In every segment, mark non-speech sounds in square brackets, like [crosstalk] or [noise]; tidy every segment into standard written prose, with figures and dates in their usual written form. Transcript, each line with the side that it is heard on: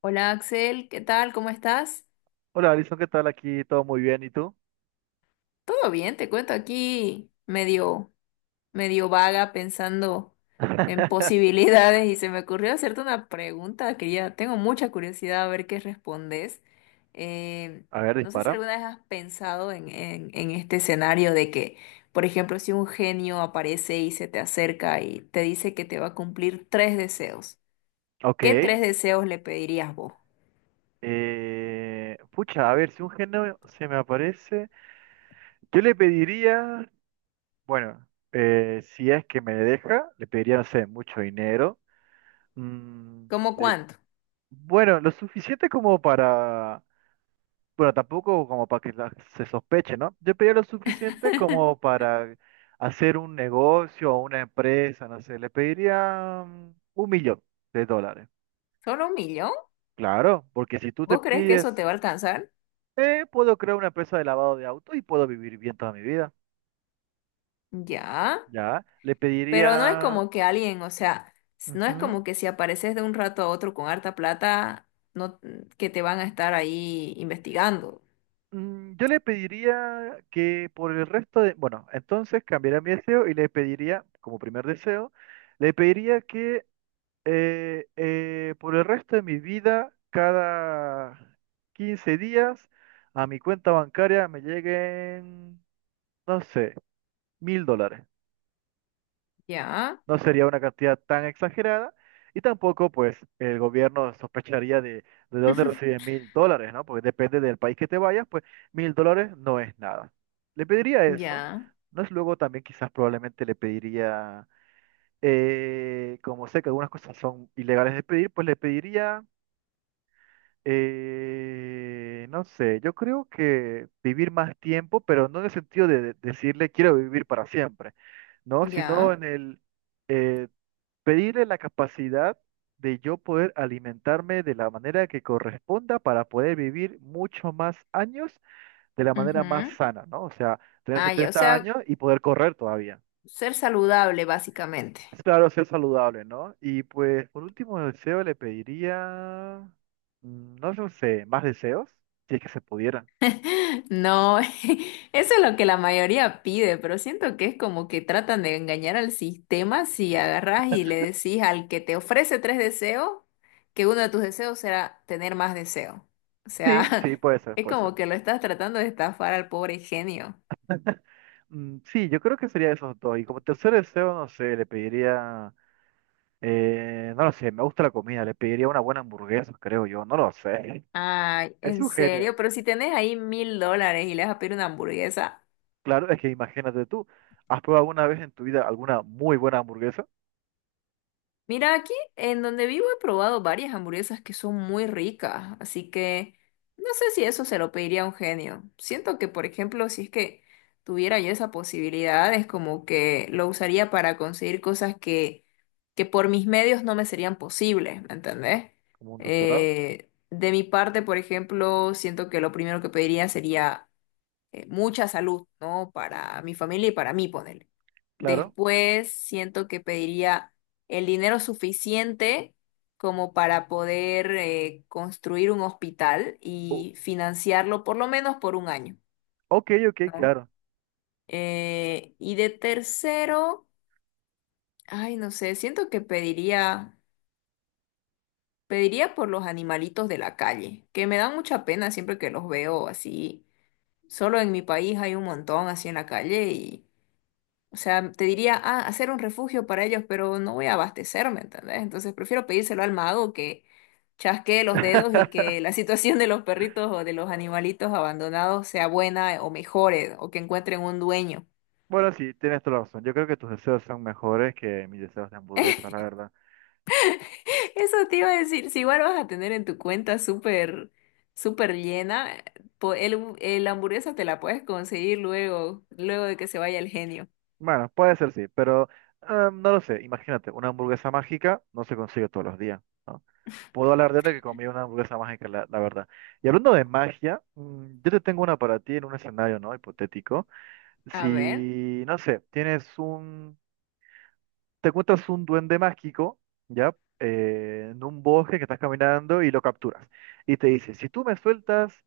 left: Hola Axel, ¿qué tal? ¿Cómo estás?
right: Hola, Alison, ¿qué tal? Aquí todo muy bien, ¿y tú?
left: Todo bien, te cuento aquí medio vaga pensando en
right: [laughs]
left: posibilidades y se me ocurrió hacerte una pregunta que ya tengo mucha curiosidad a ver qué respondes. Eh,
right: A ver,
left: no sé si
right: dispara.
left: alguna vez has pensado en este escenario de que, por ejemplo, si un genio aparece y se te acerca y te dice que te va a cumplir tres deseos,
right: Ok.
left: ¿qué tres deseos le pedirías vos?
right: Pucha, a ver, si un género se me aparece, yo le pediría, bueno, si es que me deja, le pediría, no sé, mucho dinero. Mm,
left: ¿Cómo
right: le-
left: cuánto?
right: bueno, lo suficiente como para, bueno, tampoco como para que se sospeche, ¿no? Yo pediría lo suficiente como para hacer un negocio o una empresa, no sé, le pediría 1.000.000 de dólares.
left: ¿Solo un millón?
right: Claro, porque si tú te
left: ¿Vos crees que eso
right: pides,
left: te va a alcanzar?
right: puedo crear una empresa de lavado de autos y puedo vivir bien toda mi vida,
left: Ya,
right: ¿ya? Le
left: pero no es
right: pediría.
left: como que alguien, o sea, no es
right: Ujú.
left: como que si apareces de un rato a otro con harta plata, no, que te van a estar ahí investigando.
right: Yo le pediría que por el resto de, bueno, entonces cambiaría mi deseo y le pediría, como primer deseo, le pediría que por el resto de mi vida, cada 15 días, a mi cuenta bancaria me lleguen, no sé, 1.000 dólares.
left: Ya,
right: No sería una cantidad tan exagerada y tampoco pues el gobierno sospecharía de dónde
left: [laughs]
right: recibe 1.000 dólares, ¿no? Porque depende del país que te vayas, pues 1.000 dólares no es nada. Le pediría eso.
left: ya,
right: No es luego también quizás probablemente le pediría, como sé que algunas cosas son ilegales de pedir, pues le pediría, no sé, yo creo que vivir más tiempo, pero no en el sentido de decirle quiero vivir para siempre, ¿no? Sino
left: ya.
right: eh, pedirle la capacidad de yo poder alimentarme de la manera que corresponda para poder vivir mucho más años de la manera más
left: Ujú.
right: sana, ¿no? O sea, tener
left: Ah, ya, o
right: 70
left: sea,
right: años y poder correr todavía.
left: ser saludable básicamente.
right: Es claro, ser saludable, ¿no? Y pues por último deseo le pediría, no lo sé, más deseos, si es que se pudieran.
left: No, [laughs] eso es lo que la mayoría pide, pero siento que es como que tratan de engañar al sistema si agarras y le decís al que te ofrece tres deseos que uno de tus deseos será tener más deseo. O
right: Sí, sí,
left: sea,
right: puede
left: [laughs]
right: ser,
left: es
right: puede ser.
left: como que lo estás tratando de estafar al pobre genio.
right: Mm, sí, yo creo que sería esos dos. Y como tercer deseo, no sé, le pediría. No lo sé, me gusta la comida, le pediría una buena hamburguesa, creo yo, no lo sé.
left: Ay,
right: Es
left: en
right: un genio.
left: serio, pero si tenés ahí $1.000 y le vas a pedir una hamburguesa.
right: Claro, es que imagínate tú, ¿has probado alguna vez en tu vida alguna muy buena hamburguesa?
left: Mira, aquí en donde vivo he probado varias hamburguesas que son muy ricas, así que no sé si eso se lo pediría a un genio. Siento que, por ejemplo, si es que tuviera yo esa posibilidad, es como que lo usaría para conseguir cosas que por mis medios no me serían posibles, ¿me entendés?
right: Como un doctorado,
left: De mi parte, por ejemplo, siento que lo primero que pediría sería mucha salud, ¿no? Para mi familia y para mí, ponerle.
right: claro.
left: Después siento que pediría el dinero suficiente como para poder construir un hospital
right: O-
left: y financiarlo por lo menos por un año,
right: ok, ok,
left: ¿no?
right: claro.
left: Y de tercero, ay, no sé, siento que pediría por los animalitos de la calle, que me dan mucha pena siempre que los veo así. Solo en mi país hay un montón así en la calle y, o sea, te diría, ah, hacer un refugio para ellos, pero no voy a abastecerme, ¿entendés? Entonces prefiero pedírselo al mago que chasquee los dedos y que la [laughs]
right: [laughs]
left: situación de los perritos o de los animalitos abandonados sea buena o mejore o que encuentren un dueño.
right: Bueno, sí, tienes toda la razón. Yo creo que tus deseos son mejores que mis deseos de hamburguesa, la verdad.
left: [laughs] Eso te iba a decir, si igual vas a tener en tu cuenta súper, súper llena, el hamburguesa te la puedes conseguir luego, luego de que se vaya el genio.
right: Bueno, puede ser sí, pero no lo sé. Imagínate, una hamburguesa mágica no se consigue todos los días, ¿no? Puedo hablar de que comí una hamburguesa mágica, la verdad. Y hablando de magia, yo te tengo una para ti en un escenario, ¿no? Hipotético.
left: A ver,
right: Si, no sé, te encuentras un duende mágico, ¿ya? En un bosque que estás caminando y lo capturas. Y te dice, si tú me sueltas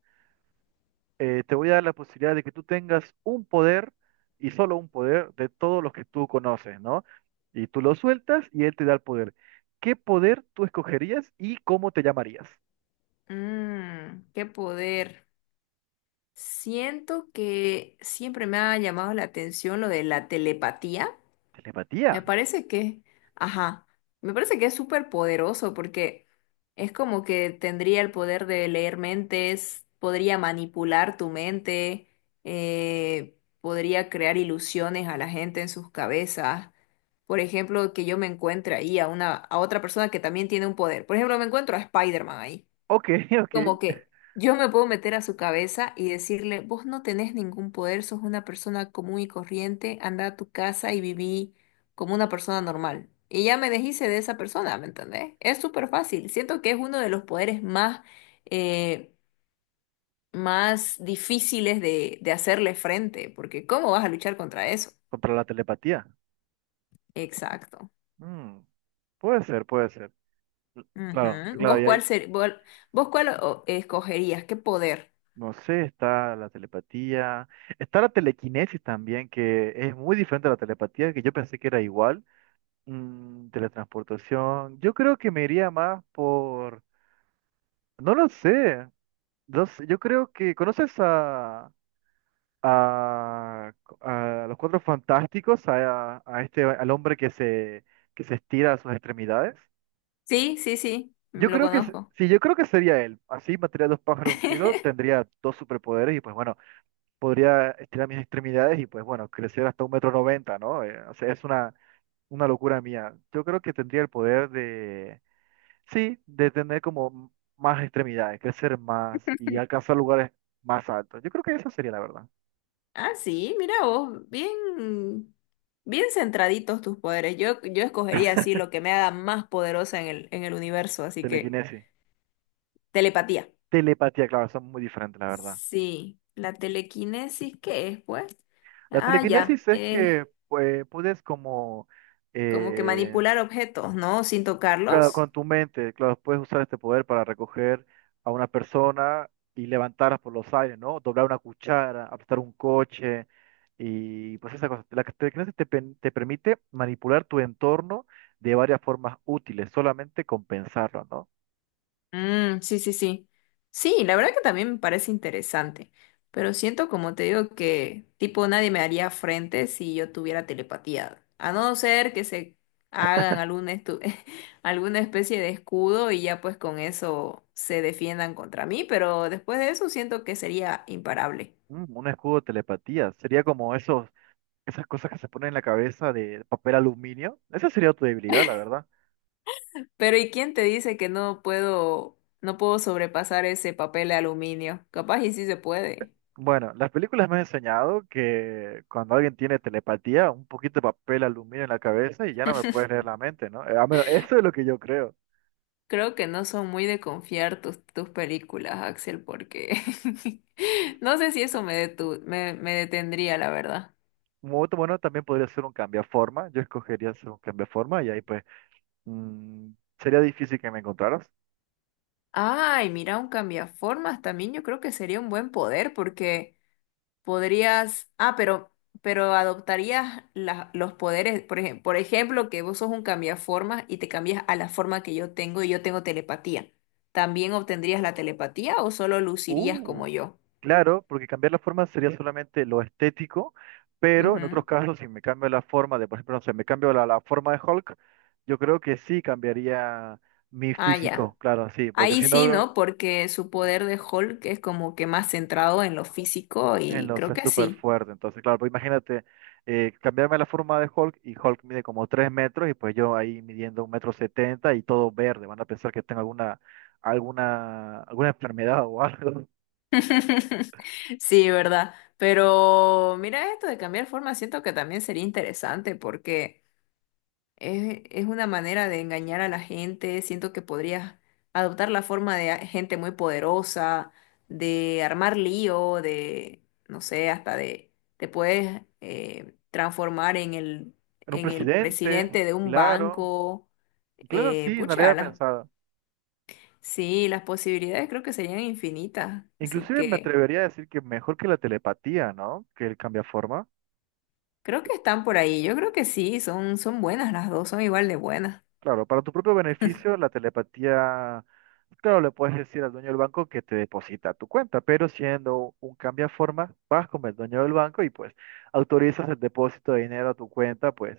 right: te voy a dar la posibilidad de que tú tengas un poder y solo un poder de todos los que tú conoces, ¿no? Y tú lo sueltas y él te da el poder. ¿Qué poder tú escogerías y cómo te llamarías?
left: qué poder. Siento que siempre me ha llamado la atención lo de la telepatía. Me
right: Telepatía.
left: parece que, ajá, me parece que es súper poderoso porque es como que tendría el poder de leer mentes, podría manipular tu mente, podría crear ilusiones a la gente en sus cabezas. Por ejemplo, que yo me encuentre ahí a otra persona que también tiene un poder. Por ejemplo, me encuentro a Spider-Man ahí.
right: Ok, [laughs] ok.
left: Como que yo me puedo meter a su cabeza y decirle, vos no tenés ningún poder, sos una persona común y corriente, anda a tu casa y viví como una persona normal. Y ya me deshice de esa persona, ¿me entendés? Es súper fácil. Siento que es uno de los poderes eh, más difíciles de hacerle frente, porque ¿cómo vas a luchar contra eso?
right: Contra la telepatía.
left: Exacto.
right: Mm, puede ser, puede ser. Claro,
left: Ujú.
right: claro,
left: ¿Vos
right: y ahí,
left: cuál ser, vos, vos cuál escogerías? ¿Qué poder?
right: no sé, está la telepatía, está la telequinesis también, que es muy diferente a la telepatía, que yo pensé que era igual. Teletransportación, yo creo que me iría más por. No lo sé. No sé, yo creo que conoces a, a, a, los Cuatro Fantásticos, a este, al hombre que se estira a sus extremidades.
left: Sí, sí, sí,
right: Yo
left: lo
right: creo que,
left: conozco.
right: sí, yo creo que sería él. Así mataría dos pájaros de un tiro,
left: [laughs]
right: tendría dos superpoderes y pues bueno, podría estirar mis extremidades y pues bueno, crecer hasta 1,90 m, ¿no? O sea, es una locura mía. Yo creo que tendría el poder. Sí, de tener como más extremidades, crecer más y alcanzar lugares más altos. Yo creo que esa sería la verdad.
left: Ah, sí, mira vos, bien, bien centraditos tus poderes. Yo escogería así lo que me haga más poderosa en el universo, así que
right: Telequinesis.
left: telepatía.
right: Telepatía, claro, son muy diferentes, la verdad.
left: Sí, la telequinesis, ¿qué es, pues?
right: La
left: Ah, ya,
right: telequinesis es que, pues, puedes como.
left: como que
right: eh,
left: manipular objetos, ¿no? Sin
right: Claro,
left: tocarlos.
right: con tu mente, claro, puedes usar este poder para recoger a una persona y levantarla por los aires, ¿no? Doblar una cuchara, apretar un coche y pues esa cosa. La telequinesis te permite manipular tu entorno de varias formas útiles, solamente con pensarlo, ¿no?
left: Mm, sí, sí, sí. Sí, la verdad que también me parece interesante, pero siento como te digo que tipo nadie me haría frente si yo tuviera telepatía, a no ser que se hagan algún [laughs] alguna especie de escudo y ya pues con eso se defiendan contra mí, pero después de eso siento que sería imparable.
right: Mm, un escudo de telepatía, sería como esos, esas cosas que se ponen en la cabeza de papel aluminio. Esa sería tu debilidad, la verdad.
left: Pero ¿y quién te dice que no puedo sobrepasar ese papel de aluminio? Capaz y sí se puede.
right: Bueno, las películas me han enseñado que cuando alguien tiene telepatía, un poquito de papel aluminio en la cabeza y ya no me puedes leer la mente, ¿no? A menos, eso es lo que yo creo.
left: Creo que no son muy de confiar tus películas, Axel, porque [laughs] no sé si eso me detendría, la verdad.
right: Un momento bueno también podría ser un cambiaforma. Yo escogería ser un cambiaforma y ahí pues mm, sería difícil que me encontraras.
left: Ay, mira, un cambiaformas también yo creo que sería un buen poder porque podrías, ah, pero adoptarías los poderes, por ejemplo, que vos sos un cambiaformas y te cambias a la forma que yo tengo y yo tengo telepatía. ¿También obtendrías la telepatía o solo lucirías como
right: Uh,
left: yo?
right: claro, porque cambiar la forma sería solamente lo estético, pero en otros
left: Ujú.
right: casos si me cambio la forma de, por ejemplo, no sé, me cambio la forma de Hulk, yo creo que sí cambiaría mi
left: Ah, ya.
right: físico, claro, sí, porque
left: Ahí
right: si
left: sí,
right: no.
left: ¿no? Porque su poder de Hulk es como que más centrado en lo físico y creo
right: Entonces,
left: que
right: súper
left: sí.
right: fuerte. Entonces, claro, pues imagínate, cambiarme la forma de Hulk y Hulk mide como 3 metros y pues yo ahí midiendo 1,70 m y todo verde. Van a pensar que tengo alguna enfermedad o algo.
left: [laughs] Sí, ¿verdad? Pero mira esto de cambiar forma, siento que también sería interesante porque... Es una manera de engañar a la gente. Siento que podrías adoptar la forma de gente muy poderosa, de armar lío, de, no sé, hasta de, te puedes transformar
right: [laughs] En un
left: en el
right: presidente,
left: presidente de un
right: claro.
left: banco.
right: Claro, sí, no lo
left: Pucha,
right: había pensado.
left: sí, las posibilidades creo que serían infinitas. Así
right: Inclusive me
left: que
right: atrevería a decir que mejor que la telepatía, ¿no? Que el cambia.
left: creo que están por ahí. Yo creo que sí, son buenas las dos, son igual de buenas.
right: Claro, para tu propio beneficio, la telepatía, claro, le puedes decir al dueño del banco que te deposita a tu cuenta, pero siendo un forma, vas con el dueño del banco y pues autorizas el depósito de dinero a tu cuenta, pues,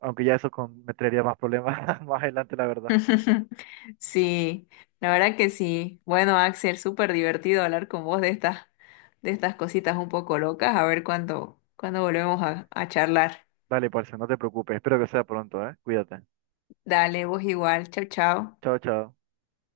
right: aunque ya eso me traería más problemas [laughs] más adelante, la verdad.
left: [laughs] Sí, la verdad que sí. Bueno, Axel, súper divertido hablar con vos de estas cositas un poco locas. A ver cuándo volvemos a charlar.
right: Dale, parce, no te preocupes, espero que sea pronto, ¿eh? Cuídate.
left: Dale, vos igual. Chau, chau.
right: Chao, chao.